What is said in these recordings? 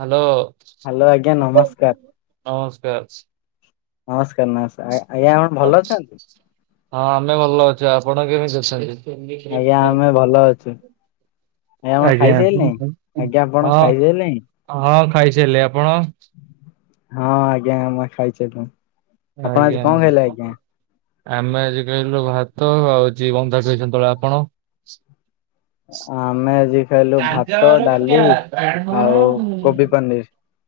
Hello hello ଆଜ୍ଞା ନମସ୍କାର ନମସ୍କାର। ନମସ୍କାର ନମସ୍କାର ଆ ଆଜ୍ଞା ଆପଣ ଭଲ ଅଛନ୍ତି? ହଁ ଆମେ ଭଲ ଅଛୁ ଆପଣ କେମିତି ଅଛନ୍ତି? ଆଜ୍ଞା ଆମେ ଭଲ ଅଛୁ। ଆଜ୍ଞା ଆପଣ ଖାଇସାଇଲେଣି ଆଜ୍ଞା ଆପଣ ହଁ ଖାଇସାଇଲେଣି। ହଁ ଖାଇସାଇଲିଣି ଆପଣ? ହଁ ଆଜ୍ଞା ମୁଁ ଖାଇସାରିଲିଣି ଆପଣ ଆଜ୍ଞା। ଆଜି କଣ ଖାଇଲେ ଆଜ୍ଞା। ଆମେ ଆଜି ଖାଇଲୁ ଭାତ ହୋଉଛି ବନ୍ଧାକୋବି ସନ୍ତୁଳା ଆପଣ? ଆମେ ଆଜି ଖାଇଲୁ ଭାତ ଡାଲି ଆଉ କୋବି ପନିର [unintelligible]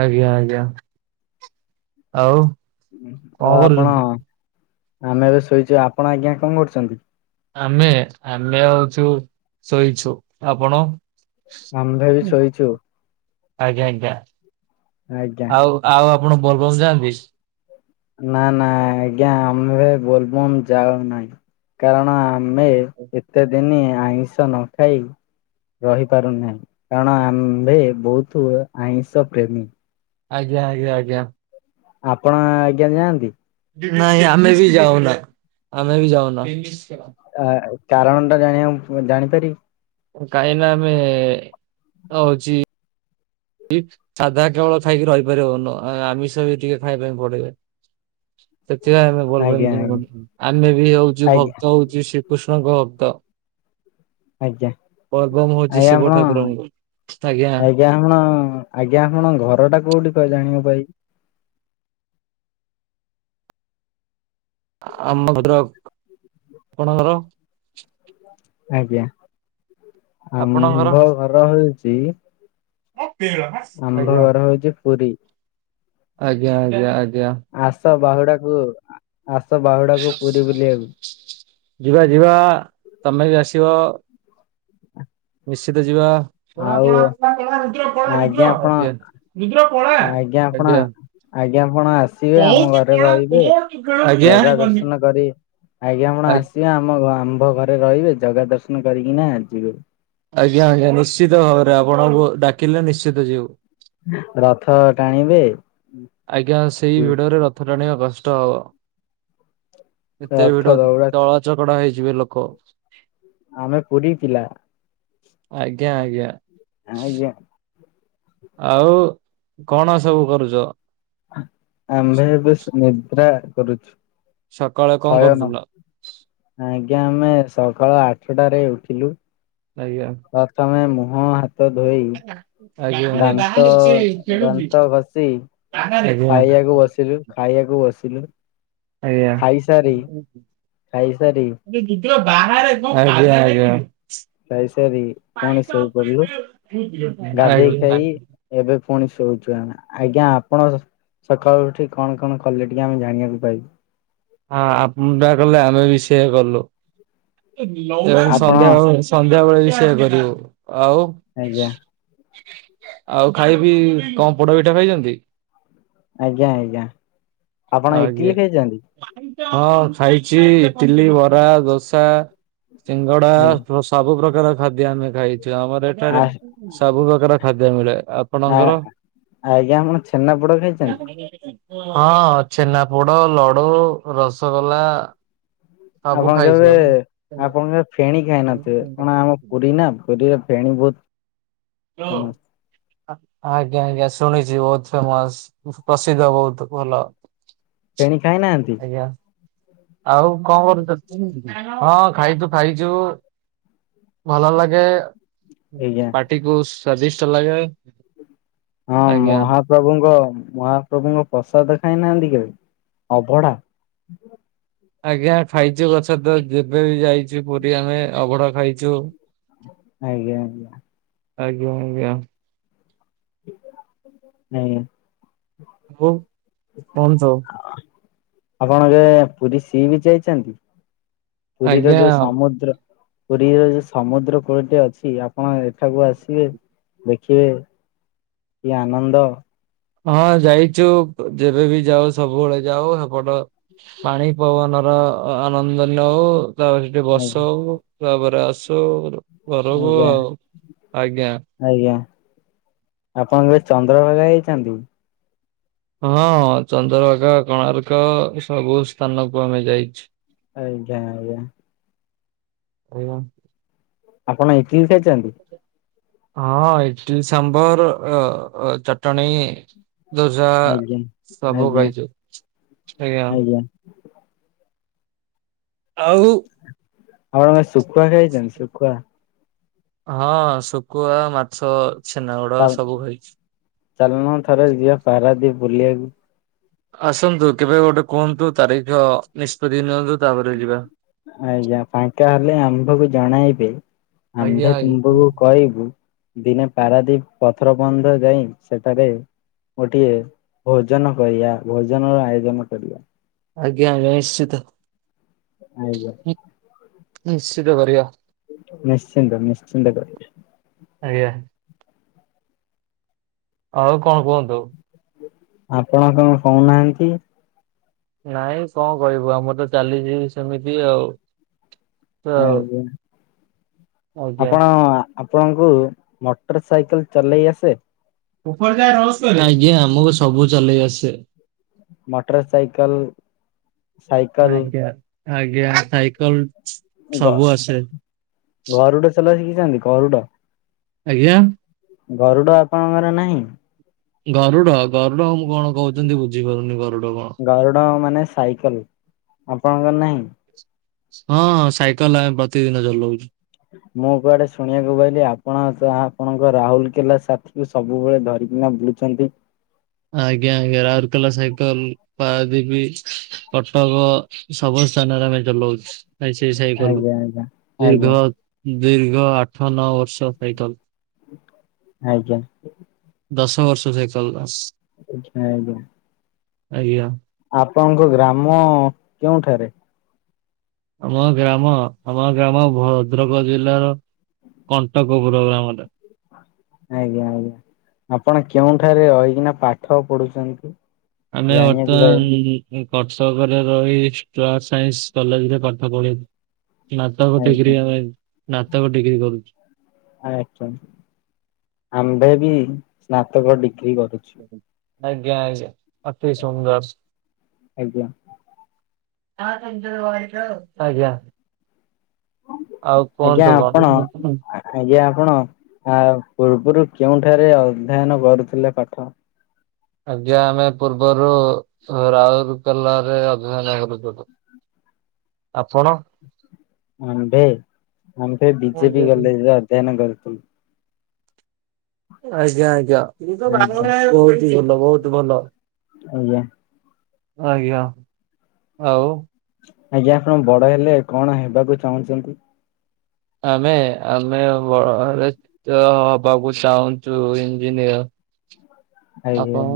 ଆଜ୍ଞା ଆଜ୍ଞା। ଆଉ କଣ ଆଉ ଆପଣ କରୁଛନ୍ତି? ଆମେ ଏବେ ଶୋଇଚୁ ଆପଣ ଆଜ୍ଞା କଣ କରୁଚନ୍ତି? ଆମେ ଆମେ ଆଉଛୁ ଶୋଇଛୁ ଆପଣ? ଆମ୍ଭେ ବି ଶୋଇଛୁ। ଆଜ୍ଞା ଆଜ୍ଞା ଆଜ୍ଞା। ଆଉ ଆଉ ଆପଣ ଭଲବମ୍ ଯାଆନ୍ତି? ନା ନା ଆଜ୍ଞା ଆମ ଭାଇ ବବ ଯାାଉ ନାଇଁ କାରଣ ଆମେ ଏତେ ଦିନ ଆଇଁଷ ନ ଖାଇ ରହି ପାରୁନାହିଁ କାରଣ ଆମ୍ଭେ ବହୁତ ଆଇଁଷ ପ୍ରେମୀ ଆଜ୍ଞା ଆଜ୍ଞା ଆଜ୍ଞା ଆପଣ ଆଜ୍ଞା ଯାଆନ୍ତି ନାଇଁ ଆମେ ବି ଯାଉନା ଆମେ ବି ଯାଉନା ଆ କାରଣ ଟା ଜାଣିବା ଜାଣିପାରିବି କାହିଁ ନା ଆମେ ହଉଛି କି ସାଧା କେବଳ ଖାଇକି ରହିପାରିବନ ଆମିଷ ବି ଟିକେ ଖାଇବା ପାଇଁ ପଡିବେ ସେଥିପାଇଁ ଆମେ ଭଲପ ଆଜ୍ଞା ଆମେ ବି ହଉଛୁ ଆଜ୍ଞା ଭକ୍ତ ହଉଛୁ ଶ କୃଷ୍ଣଙ୍କହତ ଆଜ୍ଞା ଆଜ୍ଞା ପର୍ବମ ହଉଛି ଆଜ୍ଞା ଶିବ ଠାକୁରଙ୍କୁ ଆଜ୍ଞା ଆପଣ ଆଜ୍ଞା ଆପଣ ଘର ଟା କୋଉଠି କହିଲେ ଜାଣିବ ଭ ଆମ ଘର ଆପଣଙ୍କର ଆଜ୍ଞା ଆପଣଙ୍କର? ଆମ୍ଭ ଘର ହଉଛି ଆମ୍ଭ ଆଜ୍ଞା ଘର ହଉଛି ପୁରୀ ଆଜ୍ଞା ଆଜ୍ଞା ଆଜ୍ଞା ଆସ ବାହୁଡାକୁ ଆସ ବା ଯିବା ଯିବା ତମେ ବି ଆସିବ ନିଶ୍ଚିତ ଯିବା ଆଉ ଆଜ୍ଞା ଆଜ୍ଞା ଆପଣ ଆଜ୍ଞାପଣ ଆସିବେ ଆମ କହୁଛି ଘରେ ପଳା ରହିବେ କୋଉଠି ଖେଳୁଛୁ ମୁଁ ଜଗା ଜାଣିପାରୁନି। ଦର୍ଶନ କରି ଆଜ୍ଞା ଆପଣ ଆସିବେ ଆମ ଆମ୍ଭ ଘରେ ରହିବେ ଜଗା ଦର୍ଶନ କରିକି ନା ଯିବେ ଆଜ୍ଞା ଆଜ୍ଞା ନିଶ୍ଚିତ ଭାବରେ ଆପଣଙ୍କୁ ଡାକିଲେ ନିଶ୍ଚିତ ଯିବୁ ରଥ ଟାଣିବେ ଆଜ୍ଞା ସେଇ ଭିଡରେ ରଥ ଟାଣିବା କଷ୍ଟ ହବ ଏତେ ରଥ ଭିଡ ନାହି ଦୌଡା ତଳ ଚକଡା ହେଇଯିବେ ଲୋକ ଆମେ ପୁରୀ ଥିଲା ଆଜ୍ଞା ଆଜ୍ଞା ଆଜ୍ଞା ଆଉ କଣ ସବୁ କରୁଛ ଆମ୍ଭେ ବେଶ ନିଦ୍ରା କରୁଛୁ ସକାଳେ କଣ ଶୟନ। କରୁଥିଲା ଆଜ୍ଞା ଆମେ ସକାଳ ଆଠଟାରେ ଉଠିଲୁ ଆଜ୍ଞା ତମେ ମୁହଁ ହାତ ଦାନ୍ତ ଧୋଇ ଆଜ୍ଞା ଦାନ୍ତ ଦାନ୍ତ ଘଷ କରେ ଖାଇବାକୁ ବସିଲୁ ଖାଇସାରି ଖାଇସାରି ଆଜ୍ଞା ଖାଇସାରି ପୁଣି ଶୋଇପଡିଲୁ। ଗାଧେଇ ଖାଇ ପାଣି ଏବେ ପୁଣି ଶୋଉଚୁ ଏନା ଆଜ୍ଞା ଆପଣ ସକାଳୁ ଉଠି କଣ କଣ କଲେ ଟିକେ ଆମେ ଜାଣିବାକୁ ପାଇବୁ ହଁ ଆପଣ ଟା କଲେ ଆମେ ବି ସେଆ କଲୁ ଏବଂ ଆପଣ ସନ୍ଧ୍ୟା ହୋଉ ସନ୍ଧ୍ୟାବେଳେ ବି ସେଆ କରିବୁ ଆଉ ଆଜ୍ଞା। ଆଉ ଖାଇବି ଙ୍କ ପୋଡା ପିଠା ଖାଇଚନ୍ତି? ଆଜ୍ଞା ଆଜ୍ଞା। ଆପଣ ଆଜ୍ଞା ଇଟିଲି ଖାଇଛନ୍ତି ହଁ ଖାଇଚି ଇଟିଲି ବରା ଦୋସା ସିଙ୍ଗଡା ବ୍ ସବୁ ପ୍ରକାର ଖାଦ୍ୟ ଆମେ ଖାଇଚୁ ଆମର ଆ ଏଠାରେ ସବୁ ପ୍ରକାର ଖାଦ୍ୟ ମିଳେ ଆ ଆ ଆଜ୍ଞା ଆପଣ ଛେନା ପୋଡ ଖାଇଚନ୍ତି [inaudible] ହଁ ଛେନାପୋଡ ଲଡୁ ରସଗୋଲା ସବୁ ଆପଣ ଖାଇଛି କେବେ ଆଉ। ଆପଣ କେବେ ଫେଣୀ ଖାଇନଥିବେ କଣ ଆମ ପୁରୀ ନା ପୁରୀରେ ଫେଣି ବୋହୁତ ହାଲୋ। ଆଜ୍ଞା ଆଜ୍ଞା ଶୁଣିଚି ବୋହୁତ ଫେମସ୍ ପ୍ରସିଦ୍ଧ ବୋହୁତ୍ ଭଲ। ଫେଣି ଖାଇନାହାନ୍ତି? ଆଜ୍ଞା ଆଉ ଙ୍କ କରୁଚନ୍ତି ହଁ ଖାଇଚୁ ଖାଇଚୁ। ଭଲ ଲାଗେ ଆଜ୍ଞା ପାଟି କୁ ସ୍ଵାଦିଷ୍ଟ ଲାଗେ। ଆଜ୍ଞା। ପ୍ରଭୁଙ୍କ ମହାପ୍ରଭୁଙ୍କ ପ୍ରସାଦ ଖାଇନାହାନ୍ତି କେବେ ଅଭଢା। ଆଜ୍ଞା ଖାଇଚୁ ଗଛ ତ ଯେବେ ବି ଯାଇଚୁ ପୁରୀ ଆମେ ଅବଢା ଖାଇଚୁ। ଆଜ୍ଞା ଆଜ୍ଞା। ଆଜ୍ଞା ଆଜ୍ଞା। ହୁଁ। ହଉ କୁହନ୍ତୁ। ଆପଣ କେବେ ପୁରୀ ସି ବିଚ୍ ଯାଇଚନ୍ତି ପୁରୀର ଆଜ୍ଞା। ଯୋଉ ସମୁଦ୍ର ପୁରୀଅ ଯଉ ସମୁଦ୍ର କୂଳଟି ଅଛି ଆପଣ ଏଠାକୁ ଆସିବେ ଦେଖିବେ କି ଆନନ୍ଦ। ହଁ ଯାଇଚୁ ଯେବେ ବି ଯାଉ ସବୁବେଳେ ଯାଉ ହେପଟ ପାଣି ପବନର ଆନନ୍ଦ ନଉ। ତାପରେ ସେଠି ଆଜ୍ଞା ବସଉ ତାପରେ ଆସୁ ଘରକୁୁ ଆଜ୍ଞା ଆଉ ଆଜ୍ଞା। ଆଜ୍ଞା ଆପଣ କେବେ ଚନ୍ଦ୍ରଭାଗା ଯାଇଚନ୍ତି? ହଁ ଚନ୍ଦ୍ରଭାଗା କୋଣାର୍କ ସବୁ ସ୍ଥାନକୁ ଆମେ ଯାଇଚୁ। ଆଜ୍ଞା ଆଜ୍ଞା। ଆଜ୍ଞା। ଆପଣ ଇଟିଲି ଖାଇଚନ୍ତି। ହଁ ଇଟଲି ସାମ୍ବର୍ ଅ ଅ ଚଟଣି ଦୋସା ଆଜ୍ଞା ସବୁ ଆଜ୍ଞା ଖାଇଚୁ ଆଜ୍ଞା। ଆଉ ଆପଣ ଆ ଶୁଖୁଆ ଖାଇଚନ୍ତି ଶୁଖୁଆ ହଁ ଶୁକୁଆ ମାଛ ଛେନାଗଡ ସବୁ ଖାଇଚି। ଚାଲୁନ ଥରେ ଯିଆ ପାରାଦୀପ୍ ବୁଲିଆକୁ। ଆସନ୍ତୁ କେବେ ଗୋଟେ କୁହନ୍ତୁ ତାରିଖ ନିଷ୍ପତ୍ତି ନିଅନ୍ତୁ ତାପରେ ଯିବା। ଆଜ୍ଞା ଫାଙ୍କା ହେଲେ ଆମପାଖକୁ ଜଣାଇବେ। ଆଜ୍ଞା ଆମ୍ଭେ ଆଜ୍ଞା ତୁମ୍ବକୁ କହିବୁ। ଦିନେ ପାରାଦୀପ ପଥର ବନ୍ଧ ଯାଇ ସେଠାରେ ଗୋଟିଏ ଭୋଜନ କରିଆ ଭୋଜନର ଆୟୋଜନ କରିବା। ଆଜ୍ଞା ଆଜ୍ଞା ନିଶ୍ଚିତ। ଆଜ୍ଞା। ନିଶ୍ଚିତ କରିବା। ନିଶ୍ଚିନ୍ତ ନିଶ୍ଚିନ୍ତ କରିବା। ଆଜ୍ଞା। ଆଉ କଅଁ କୁହନ୍ତୁ? ଆପଣ କଣ କହୁନାହାନ୍ତି। ନାଇଁ କଅଁ କହିବୁ ଆମର ତ ଚାଲିଚି ସେମିତି ଆଉ। ତ ଆଜ୍ଞା ଆଜ୍ଞା। ଆପଣ ଆପଣଙ୍କୁ ମୋଟର ସାଇକେଲ ଚଲେଇ ଆସେ? ଆଜ୍ଞା ଆମକୁ ସବୁ ଚଲେଇ ଆସେ। ମୋଟର ସାଇକଲ ଆଜ୍ଞା ଆଜ୍ଞା ସାଇକଲ ସବୁ ଆସେ ଘରୁଡ ଚଲା ଶିଖିଚନ୍ତି ଘରୁଟ, ଆଜ୍ଞା। ଗରୁଡ ଆପଣଙ୍କର ନାହିଁ। ଗରୁଡ ଗରୁଡା, ମଁ କଣ କହୁଛନ୍ତି ବୁଝିପାରୁନି ଗରୁଡ କଣ। ଗରୁଡ ମାନେ ସାଇକେଲ ଆପଣଙ୍କର ନାହିଁ? ହଁ ସାଇକେଲ ଆମେ ପ୍ରତିଦିନ ଚଲଉଚୁ। ମୁଁ କୁଆଡେ ଶୁଣିବାକୁ ପାଇଲିି ଆପଣହା ଆପଣଙ୍କ ରାହୁଲ କଲା ସାଥିକୁ ସବୁବେଳେ ଧରିକିନା ବୁଲୁଚନ୍ତି। ଆଜ୍ଞା ଆଜ୍ଞା ରାଉରକେଲା ସାଇକେଲ ପାରାଦୀବୀ କଟକ ସବୁ ସ୍ଥାନରେ ଆମେ ଚଲଉଛୁ ସେଇ ସାଇ କଲୁ ଆଜ୍ଞା ଆଜ୍ଞା ଦୀର୍ଘ ଆଜ୍ଞା ଦୀର୍ଘ ଆଠ ନଅ ବର୍ଷ ସଇକଲ। ଆଜ୍ଞା। ଦଶ ବର୍ଷ ସାଇକଲେ ବାସ୍। ଆଛା ଆଜ୍ଞା। ଆଜ୍ଞା। ଆପଣଙ୍କ ଗ୍ରାମ କେଉଁଠାରେ? ଆମ ଗ୍ରାମ ଆମ ଗ୍ରାମ ଭଦ୍ରକ ଜିଲ୍ଲାର କଣ୍ଟକ ପୁରୋଗ୍ରାମରେ ଆଜ୍ଞା ଆଜ୍ଞା। ଆପଣ କେଉଁଠାରେ ରହିକିନା ପାଠ ପଢୁଚନ୍ତି? ଆମେ ବର୍ତ୍ତମାନ ମୁଁ କଟକରେ ରହି ପ୍ଲସ୍ ସାଇନ୍ସ କଲେଜରେ ପାଠ ପଢ଼ିବି। ନାତାକ ପାଇ ଆଜ୍ଞା। ଡିଗ୍ରୀ ଆମେ ନାତାକ ଡିଗ୍ରୀ କରୁଛୁ। ଛା ଆମ୍ଭେ ବି ସ୍ନାତକ ଡିଗ୍ରୀ କରୁଛୁ। ଆଜ୍ଞା ଆଜ୍ଞା ଅତି ସୁନ୍ଦରସ୍। ଆଜ୍ଞା। ନ ହେଲେ ନିଜର, [unintelligible] ଆଜ୍ଞା। ଆଉ ଆଜ୍ଞା କୁହନ୍ତୁ କଣ? ଆପଣ ଆଜ୍ଞା ଆପଣ ଆ ପୂର୍ବରୁ କେଉଁଠାରେ ଅଧ୍ୟୟନ କରୁଥିଲେ ପାଠ? ଆଜ୍ଞା ଆମେ ପୂର୍ବରୁ ରାଉରକେଲା ରେ ଅଧୟନ କରୁଥିଲୁ। ଆପଣ? ଆମ୍ଭେ ଆମ୍ଭେ ବିଜେପି ଆଜ୍ଞା କଲେଜ ରେ ଅଧ୍ୟୟନ କରୁଥିଲୁ। ଆଜ୍ଞା ଆଜ୍ଞା। ବହୁତ ଆଜ୍ଞା ଭଲ ବହୁତ ଭଲ। ଆଜ୍ଞା। ଆଜ୍ଞା ଆଉ ଆଜ୍ଞା ଆପଣ ବଡ ହେଲେ କଣ ହେବାକୁ ଚାହୁଁଛନ୍ତି? ଆମେ ଆମେ ବ ହବାକୁ ଚାହୁଁଛୁ ଇଞ୍ଜିନିୟର। ଆଜ୍ଞା ଆପଣ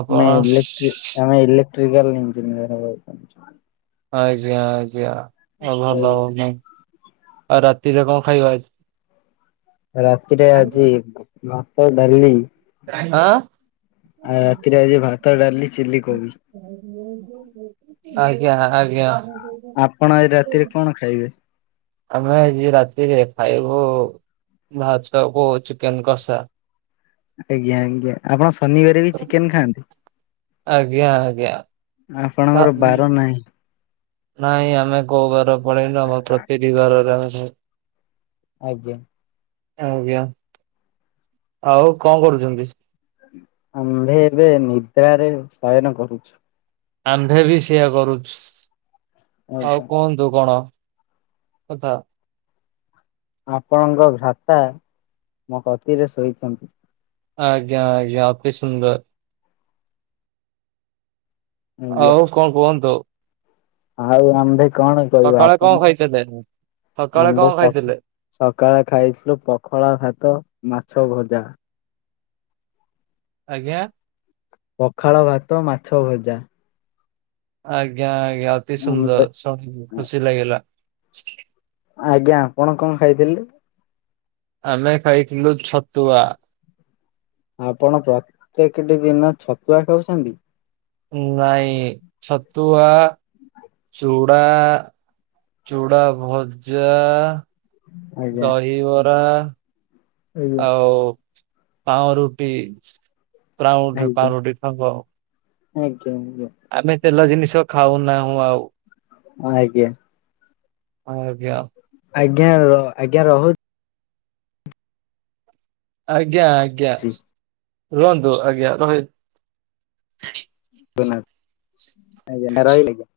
ଆପଣ ନାଇଁ ଇଲେକ୍ଟ୍ରି। ଆମେ ଇଲେକ୍ଟ୍ରିକାଲ୍ ଇଞ୍ଜିନିୟର ହବାକୁ ଚାହୁଁଚୁ। ଆଜ୍ଞା ଆଜ୍ଞା ଆଉ ଭଲ ହ ଆଉ ରାତିରେ କଣ ଖାଇବା ଆ ରାତିରେ ଆଜି ଭାତ ଡାଲି। ଆଁ। ଆଉ ରାତିରେ ଆଜି ଭାତ ଡାଲି। ଚିଲି କୋବି। ଆଜ୍ଞା ଆଜ୍ଞା। ଆପଣ ଆଜି ରାତିରେ କଣ ଖାଇବେ? ଆମେ ଆଜି ରାତିରେ ଖାଇବୁ ଭାତ କୁ ଚିକେନ କଷା। ଆଜ୍ଞା ଆଜ୍ଞା ଆପଣ ଶନିବାରେ ବି ଚିକେନ ଖାଆନ୍ତି। ଆଜ୍ଞା ଆପଣଙ୍କର ଆଜ୍ଞା। ବାର ନାହିଁ। ନାଇଁ ଆମେ କୋଉ ଘରେ ପଳେଇଲୁ ଆମ ପ୍ରତିଟି ବାରରେ ଆମେ ଆଜ୍ଞା। ଆଜ୍ଞା ଆଉ କଣ କରୁଛନ୍ତି? ଆମ୍ଭେ ଏବେ ନିଦ୍ରାରେ ଶୟନ କରୁଛୁ। ଆମ୍ଭେ ବି ସେଇଆ କରୁଛୁ ଆଉ ଆଜ୍ଞା। କଣ ତୁ କଣ କଥା। ଆପଣଙ୍କ ଭ୍ରାତା ମୋ କତିରେ ଶୋଇଚନ୍ତି। ଆଜ୍ଞା ଆଜ୍ଞା ଅତି ସୁନ୍ଦର। ଆଜ୍ଞା। ଆଉ କଣ କୁହନ୍ତୁ? ଆଉ ଆମ୍ଭେ କଣ କରିବା ସକାଳେ କଣ ଆପଣ ଖାଇଥିଲେ? ସକାଳେ ଆମ୍ଭେ କଣ ସ ଖାଇଥିଲେ? ସକାଳେ ଖାଇଥିଲୁ ପଖଳା ଭାତ ମାଛ ଭଜା। ଆଜ୍ଞା। ପଖାଳ ଭାତ ମାଛ ଭଜା। ଆଜ୍ଞା ଆଜ୍ଞା ଅତି ସୁନ୍ଦର ସୁଣି ଖୁସି ଲାଗିଲା। ଆଜ୍ଞା ଆପଣ କଣ ଖାଇଥିଲେ? ଆମେ ଖାଇଥିଲୁ ଛତୁଆ। ଆପଣ ପ୍ରତ୍ୟେକଟି ଦିନ ଛତୁଆ ଖାଉଛନ୍ତି। ନାଇଁ ଛତୁଆ ଚୁଡ଼ା। ଚୁଡ଼ା ଭଜା। ଆଜ୍ଞା। ଦହିବରା ଆଜ୍ଞା ଆଉ ପାଉଁ ରୁଟି ପାଉଁ ରଟି ପାରୁ ରୁଟି ଖାବ। ଆଜ୍ଞା ଆଜ୍ଞା। ଆମେ ତେଲ ଜିନିଷ ଖାଉନାହୁଁ ଆଉ। ହଁ ଆଜ୍ଞା। ଆଜ୍ଞା। ଆଜ୍ଞା ର ଆଜ୍ଞା ରହୁ ଆଜ୍ଞା, ଆଜ୍ଞା ରୁହନ୍ତୁ ଆଜ୍ଞା ରହି [unintelligible] ଆଜ୍ଞା ନା ରହିଲି ଆଜ୍ଞା।